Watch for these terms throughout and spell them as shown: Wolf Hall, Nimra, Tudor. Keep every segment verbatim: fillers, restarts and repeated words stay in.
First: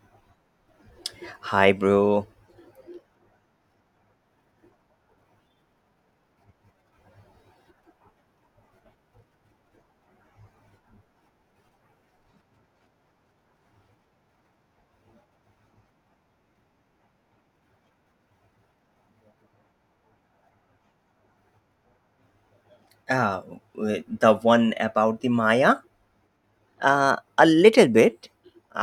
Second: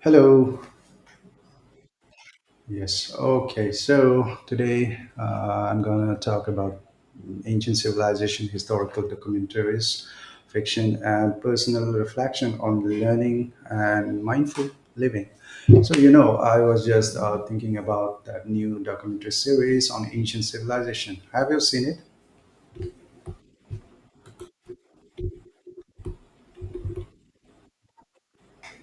Hello. Hi, bro. Yes. Okay. So today uh, I'm going to talk about ancient civilization, historical documentaries, fiction, and personal reflection on learning and mindful living. So, you know, I was just uh, thinking about that new documentary series on ancient civilization. Have you seen it? Uh, w- the one about the Maya? Uh, a little bit.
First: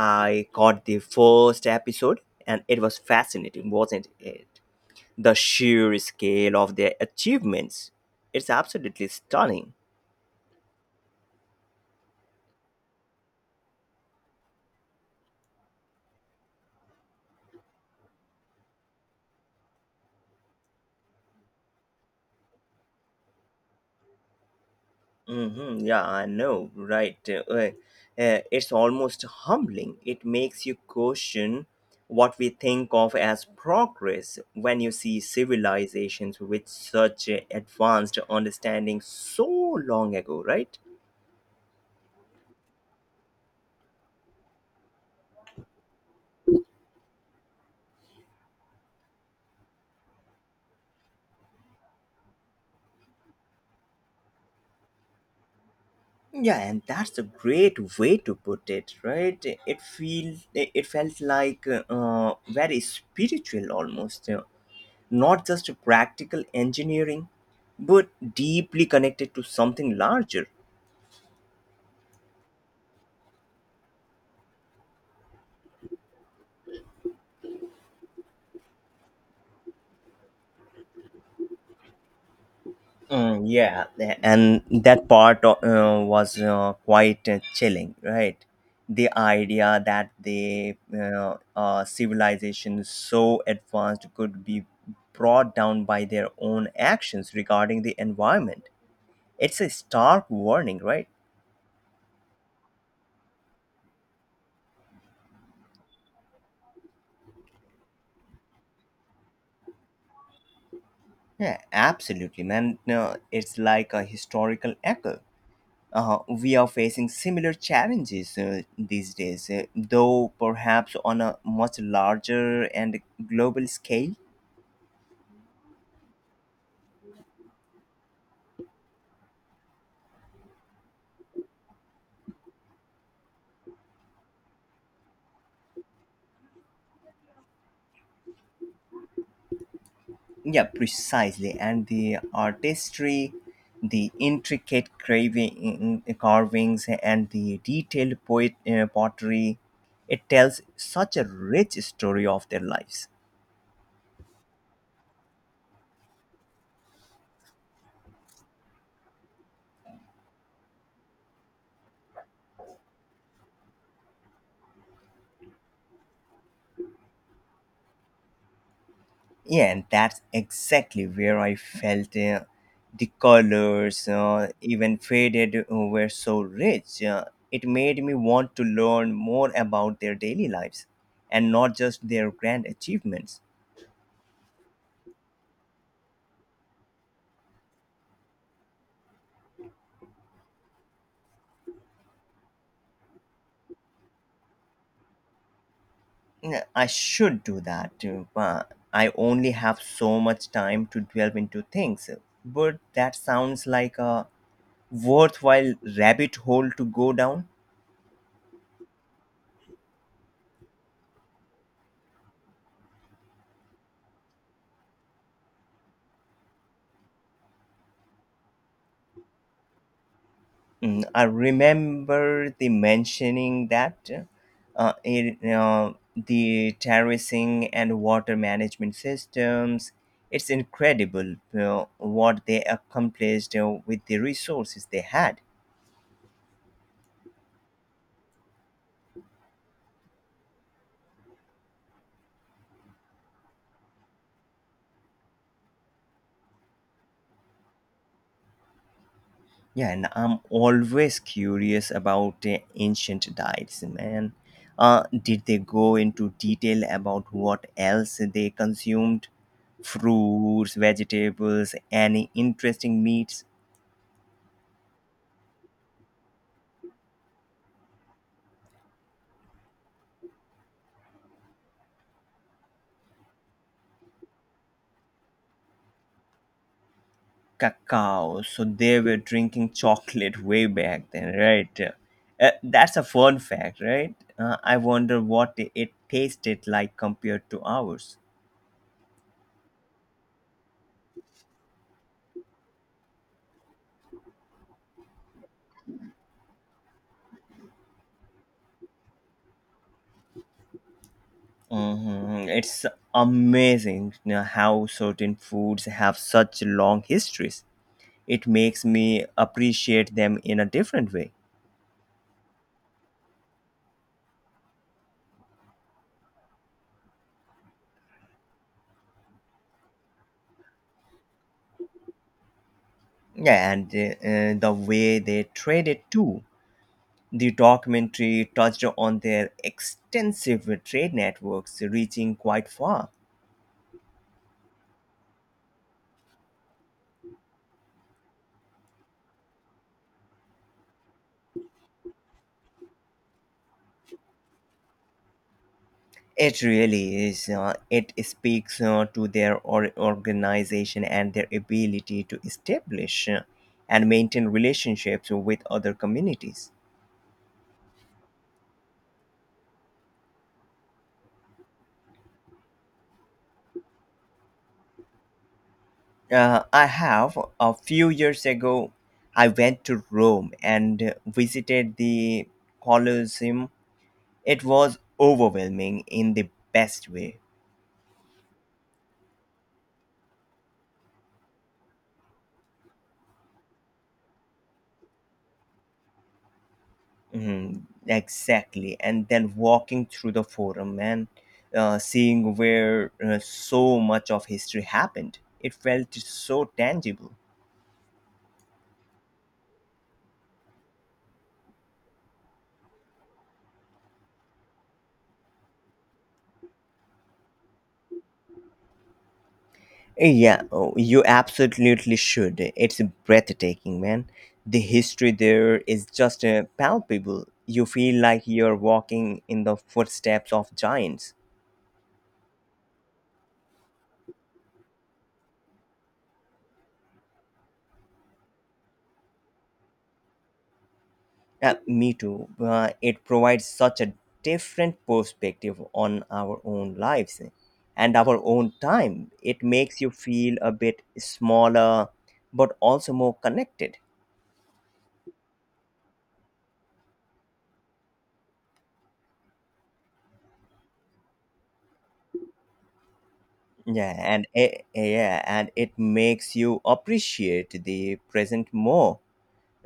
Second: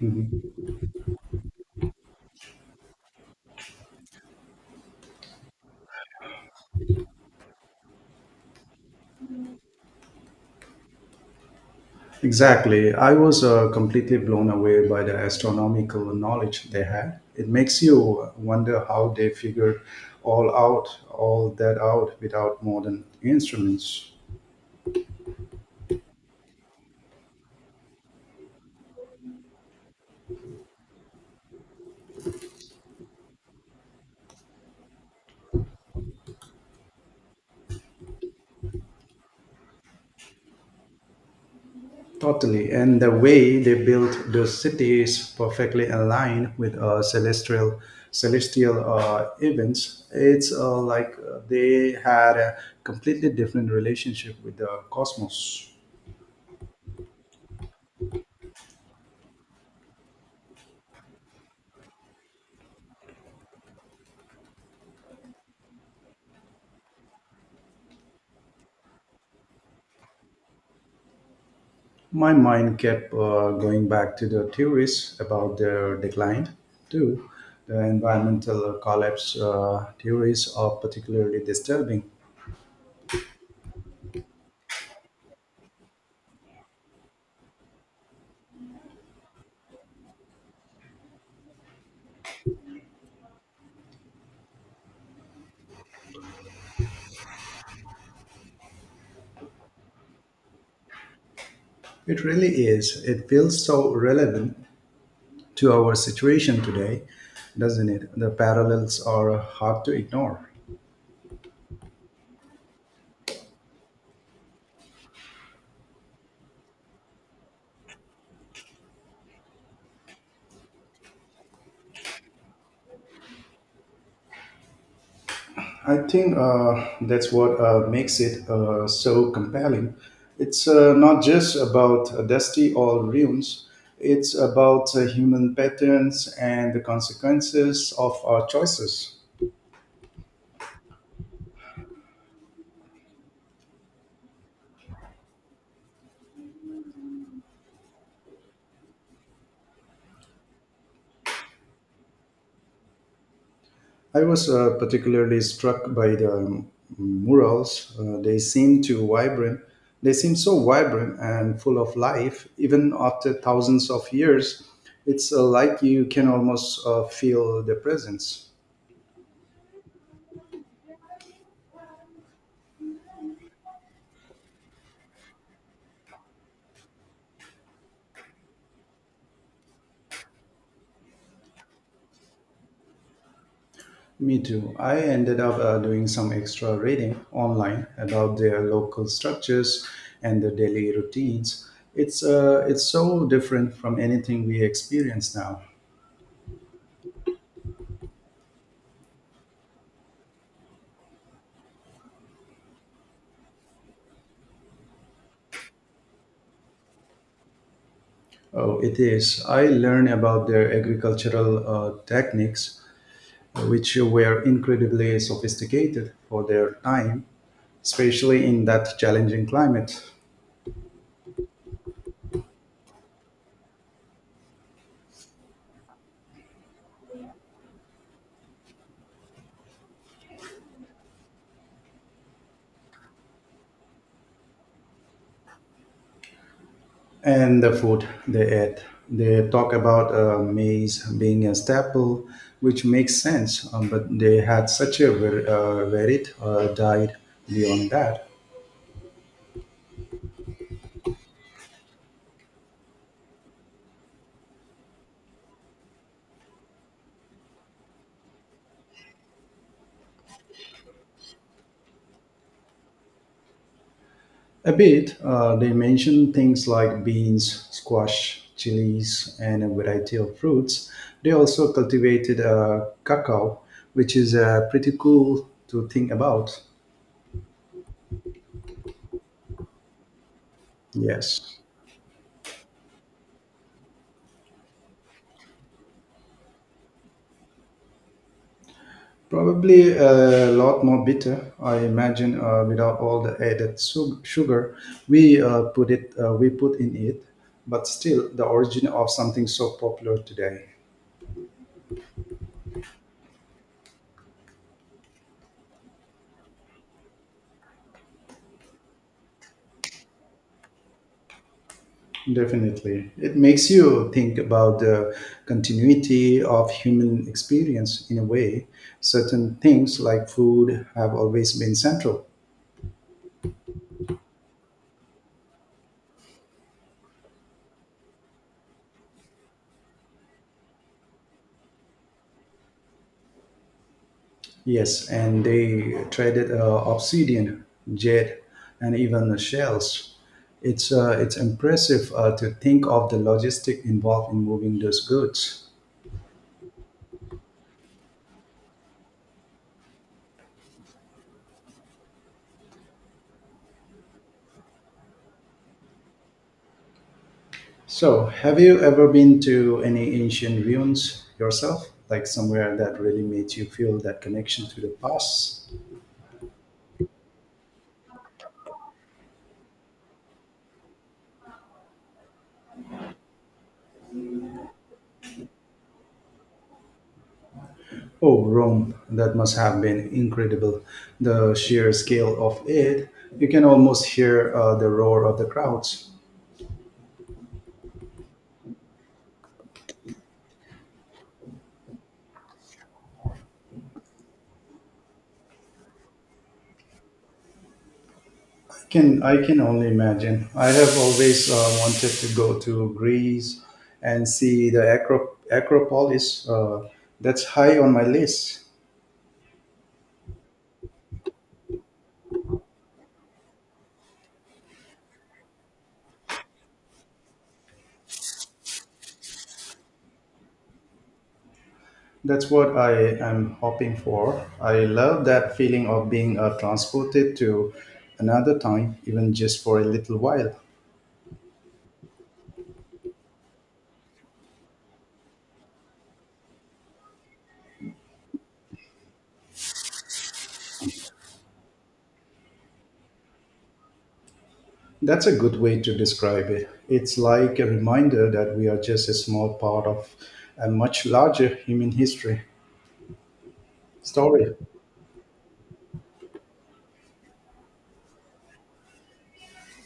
caught the first episode, and it was fascinating, wasn't it? The sheer scale of their achievements. It's absolutely stunning. Exactly. I was uh, completely blown away by the astronomical knowledge they had. It makes you uh, wonder how they figured all out, all that out without modern instruments. Hmm Yeah, I know, right? Uh, uh, uh, it's almost humbling. It makes you question what we think of as progress when you see civilizations with such uh, advanced understanding so long ago, right? Totally. And the way they built the cities perfectly aligned with uh, celestial celestial uh, events. It's uh, like uh, they had a completely different relationship with the cosmos. Yeah, and that's a great way to put it, right? It feel it felt like uh, very spiritual almost, uh, not just practical engineering, but deeply connected to something larger. My mind kept uh, going back to the theories about their decline, too. The environmental collapse uh, theories are particularly disturbing. Mm, yeah, tha- and that part o- uh, was uh, quite uh, chilling, right? The idea that the uh, uh, civilization so advanced could be brought down by their own actions regarding the environment. It's a stark warning, right? It really is. It feels so relevant to our situation today, doesn't it? The parallels are hard to ignore. Yeah, absolutely, man. No, it's like a historical echo. Uh, we are facing similar challenges uh, these days, uh, though perhaps on a much larger and global scale. I think uh, that's what uh, makes it uh, so compelling. It's uh, not just about uh, dusty old ruins, it's about uh, human patterns and the consequences of our choices. Yeah, precisely. And the artistry, the intricate craving, mm, mm, carvings, and the detailed poet, uh, pottery, it tells such a rich story of their lives. I was uh, particularly struck by the um, murals. Uh, they seem to vibrant. They seem so vibrant and full of life, even after thousands of years. It's uh, like you can almost uh, feel the presence. Yeah, and that's exactly where I felt uh, the colors, uh, even faded, uh, were so rich. Uh, it made me want to learn more about their daily lives and not just their grand achievements. Me too. I ended up uh, doing some extra reading online about their local structures and their daily routines. It's uh, it's so different from anything we experience now. Yeah, I should do that too, but I only have so much time to delve into things. But that sounds like a worthwhile rabbit hole to go down. Oh, it is. I learned about their agricultural uh, techniques, which were incredibly sophisticated for their time, especially in that challenging climate. Mm, I remember the mentioning that uh, it, uh, the terracing and water management systems. It's incredible uh, what they accomplished uh, with the resources they had. And the food they ate. They talk about uh, maize being a staple, which makes sense, um, but they had such a var- uh, varied uh, diet beyond that. Yeah, and I'm always curious about the ancient diets, man. Uh, did they go into detail about what else they consumed? Fruits, vegetables, any interesting meats? A bit, uh, they mention things like beans, squash, chilies, and a variety of fruits. They also cultivated uh, cacao, which is uh, pretty cool to think about. Cacao. So they were drinking chocolate way back then, Yes. right? Uh, that's a fun fact, right? Uh, I wonder what it it tasted like compared to ours. Probably a lot more bitter, I imagine, uh, without all the added su- sugar we uh, put it uh, we put in it. But still, the origin of something so popular today. Mhm. It's amazing you know, how certain foods have such long histories. It makes me appreciate them in a different way. Definitely, it makes you think about the continuity of human experience in a way. Certain things like food have always been central. Yeah, and uh, uh, the way they traded too. The documentary touched on their extensive trade networks reaching quite far. Yes, and they traded uh, obsidian, jade, and even the shells. It's uh, it's impressive uh, to think of the logistic involved in moving those goods. It really is. Uh, it speaks uh, to their or- organization and their ability to establish uh, and maintain relationships with other communities. So, have you ever been to any ancient ruins yourself, like somewhere that really made you feel that connection to the past? Uh, I have. A few years ago, I went to Rome and uh, visited the Colosseum. It was overwhelming in the best way. Oh, Rome, that must have been incredible. The sheer scale of it, you can almost hear uh, the roar of the crowds. Mhm, exactly. And then walking through the forum and uh, seeing where uh, so much of history happened, it felt so tangible. Can I can only imagine. I have always uh, wanted to go to Greece and see the Acro- Acropolis. Uh, that's high on my list. Yeah, oh, you absolutely should. It's breathtaking, man. The history there is just uh, palpable. You feel like you're walking in the footsteps of giants. That's what I am hoping for. I love that feeling of being uh, transported to another time, even just for a little while. Yeah, me too. Uh, it provides such a different perspective on our own lives and our own time. It makes you feel a bit smaller, but also more connected. That's a good way to describe it. It's like a reminder that we are just a small part of a much larger human history Yeah, and story. It, yeah, and it makes you appreciate the present more,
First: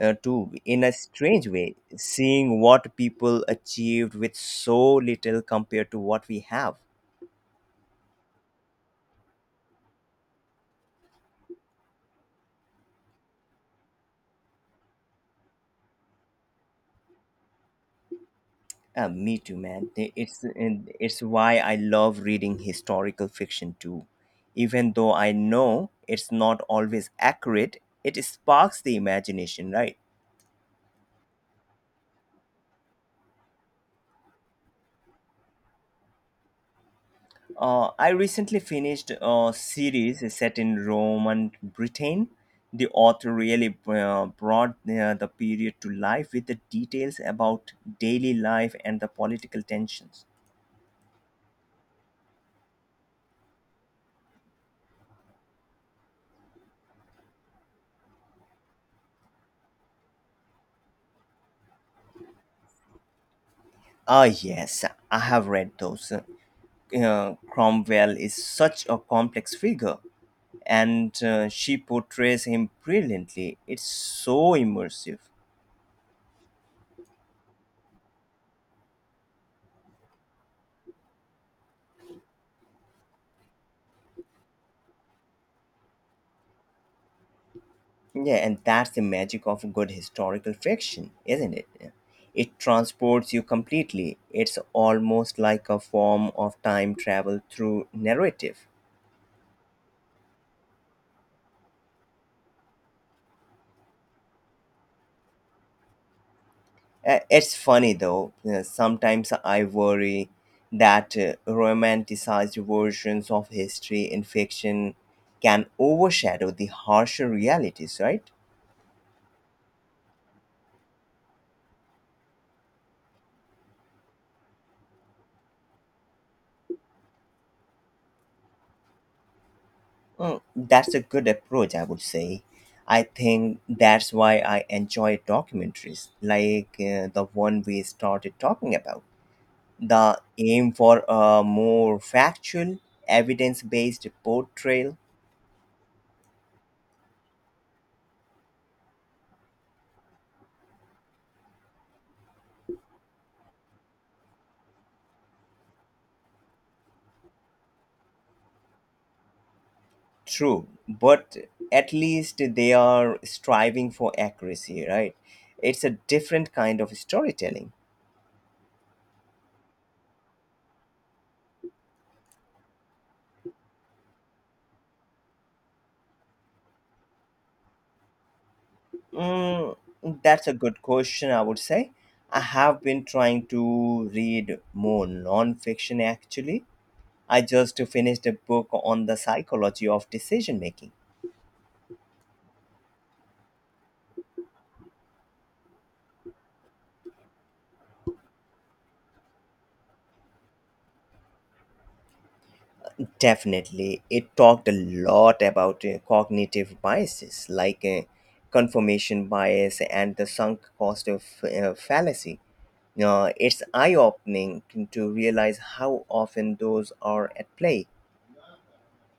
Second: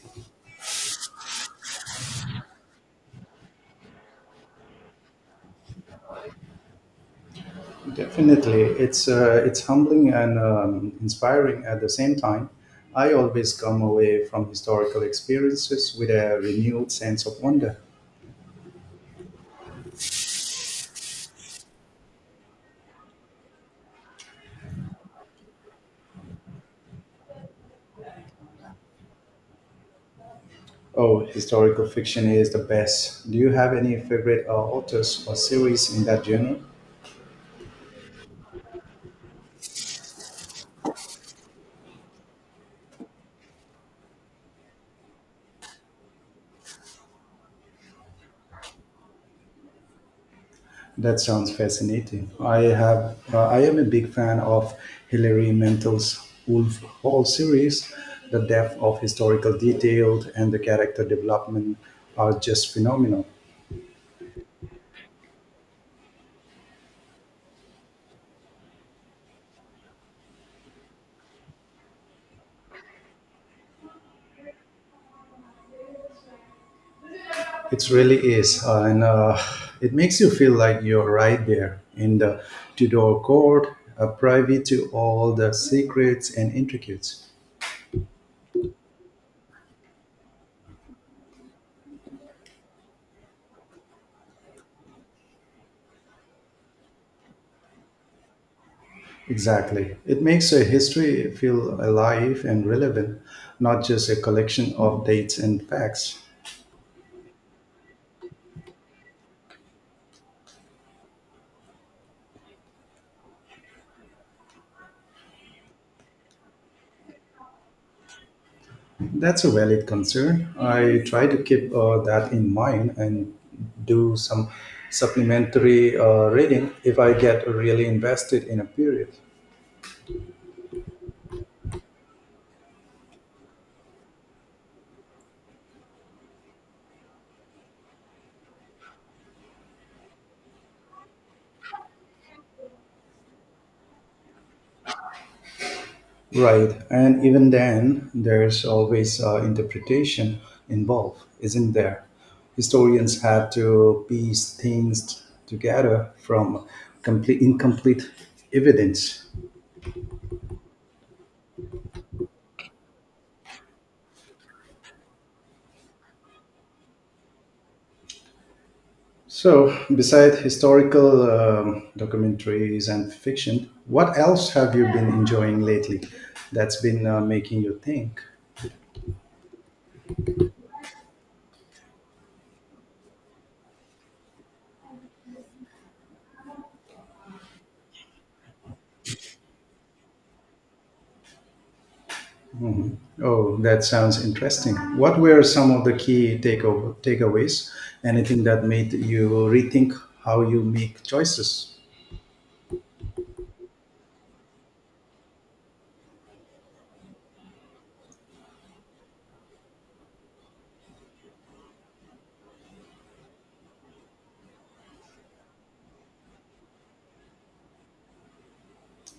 uh, too. In a strange way, seeing what people achieved with so little compared to what we have. Definitely, it's uh, it's humbling and um, inspiring at the same time. I always come away from historical experiences with a renewed sense of wonder. Uh, me too, man. It's it's why I love reading historical fiction too. Even though I know it's not always accurate, it sparks the imagination, right? Oh, historical fiction is the best. Do you have any favorite uh, authors or series in that genre? Uh, I recently finished a series set in Roman Britain. The author really uh, brought uh, the period to life with the details about daily life and the political tensions. That sounds fascinating. I have. Uh, I am a big fan of Hilary Mantel's Wolf Hall series. The depth of historical detail and the character development are just phenomenal. Ah, yes, I have read those. Uh, Cromwell is such a complex figure, and uh, she portrays him brilliantly. It's so immersive. It really is, uh, and uh, it makes you feel like you're right there in the Tudor court, uh, privy to all the secrets and intricacies. Yeah, and that's the magic of good historical fiction, isn't it? It transports you completely. It's almost like a form of time travel through narrative. Exactly. It makes a history feel alive and relevant, not just a collection of dates and facts. Uh, It's funny though, uh, sometimes I worry that uh, romanticized versions of history in fiction can overshadow the harsher realities, right? That's a valid concern. I try to keep uh, that in mind and do some supplementary uh, reading if I get really invested in a period. Mm, that's a good approach, I would say. I think that's why I enjoy documentaries like uh, the one we started talking about. The aim for a more factual, evidence based portrayal. Right. And even then, there's always uh, interpretation involved, isn't there? Historians have to piece things together from complete, incomplete evidence. True, but at least they are striving for accuracy, right? It's a different kind of storytelling. So, besides historical um, documentaries and fiction, what else have you been enjoying lately that's been uh, making you think? Mm, that's a good question, I would say. I have been trying to read more non fiction actually. I just finished a book on the psychology of decision making. Mhm. Oh, that sounds interesting. What were some of the key takeover, takeaways? Anything that made you rethink how you make choices? Definitely, it talked a lot about uh, cognitive biases like uh, confirmation bias and the sunk cost of uh, fallacy. Uh, it's eye opening to realize how often those are at play.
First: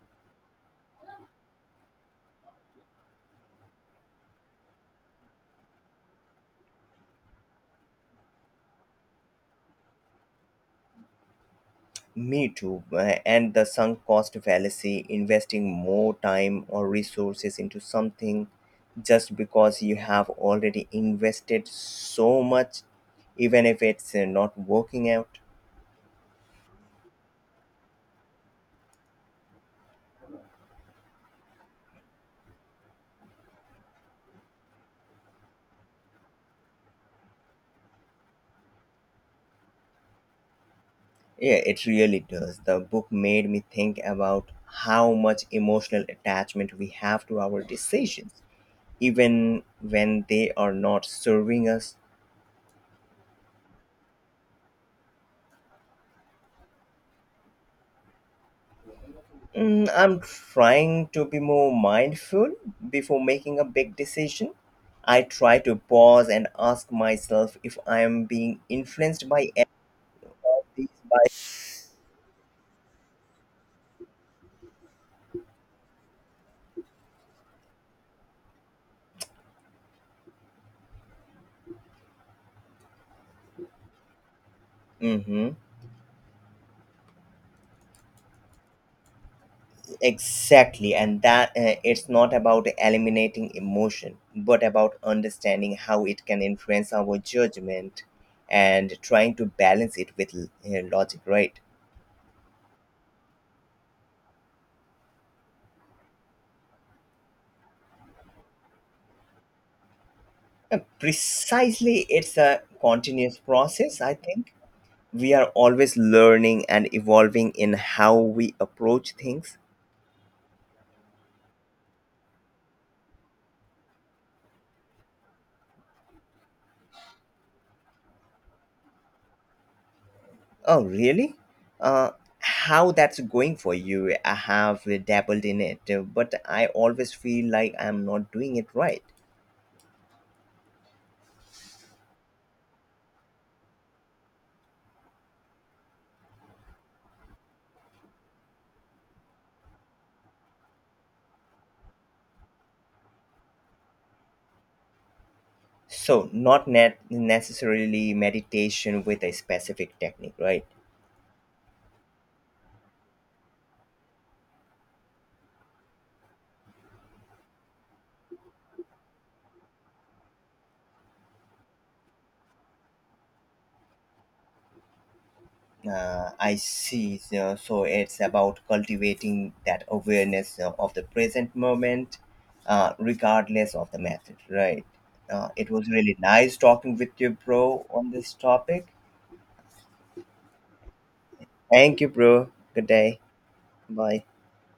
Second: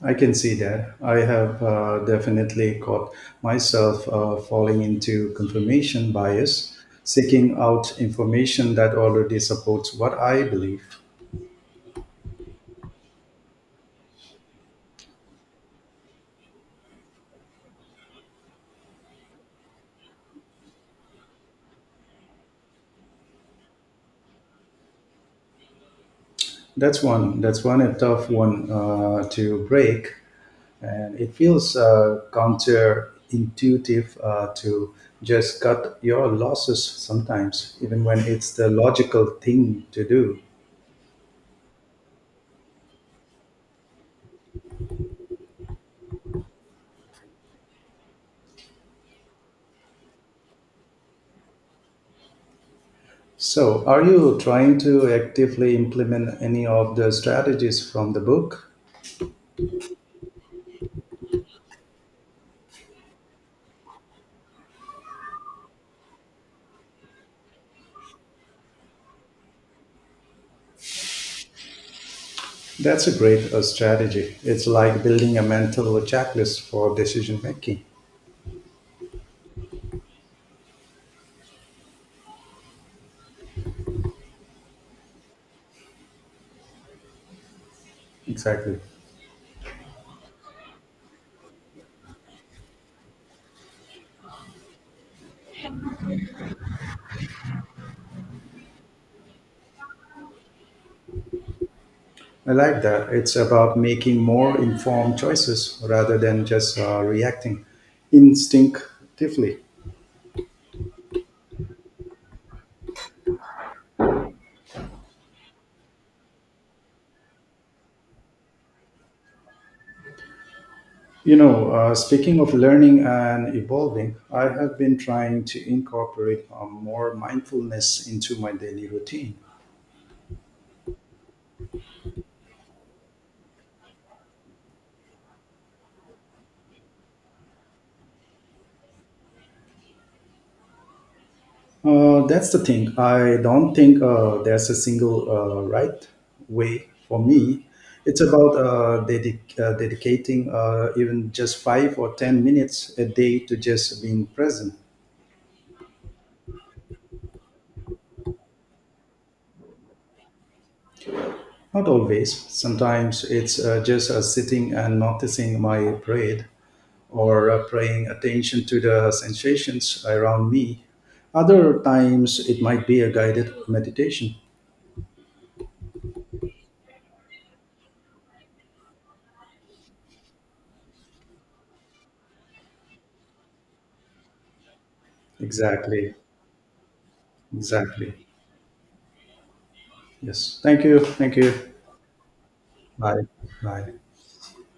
I can see that. I have uh, definitely caught myself uh, falling into confirmation bias, seeking out information that already supports what I believe. Me too. uh, And the sunk cost fallacy, investing more time or resources into something just because you have already invested so much, even if it's uh, not working out. That's one. That's one a tough one uh, to break. And it feels uh, counterintuitive uh, to just cut your losses sometimes, even when it's the logical thing to do. Yeah, it really does. The book made me think about how much emotional attachment we have to our decisions, even when they are not serving us. So, are you trying to actively implement any of the strategies from the book? Mm, I'm trying to be more mindful before making a big decision. I try to pause and ask myself if I am being influenced by any of these by... That's a great uh, strategy. It's like building a mental checklist for decision making. hmm Exactly. exactly, and that uh, it's not about eliminating emotion, but about understanding how it can influence our judgment and trying to balance it with uh, logic, right? I like that. It's about making more informed choices rather than just uh, reacting instinctively. Uh, precisely, it's a continuous process, I think. We are always learning and evolving in how we approach things. You know, uh, speaking of learning and evolving, I have been trying to incorporate uh, more mindfulness into my daily routine. Oh, really? Uh, how that's going for you? I have dabbled in it, uh, but I always feel like I'm not doing it right. Uh, that's the thing. I don't think uh, there's a single uh, right way for me. It's about uh, dedic- uh, dedicating uh, even just five or ten minutes a day to just being present. So, not net necessarily meditation with a specific technique, right? Not always. Sometimes it's uh, just uh, sitting and noticing my breath or uh, paying attention to the sensations around me. Other times, it might be a guided meditation. Uh, I see. So, so it's about cultivating that awareness uh, of the present moment, uh, regardless of the method, right? Uh, it was Exactly. really nice talking with you, bro, on Exactly. this topic. Yes. Thank you. Thank you. Thank you, bro. Good day. Bye. Bye. Bye.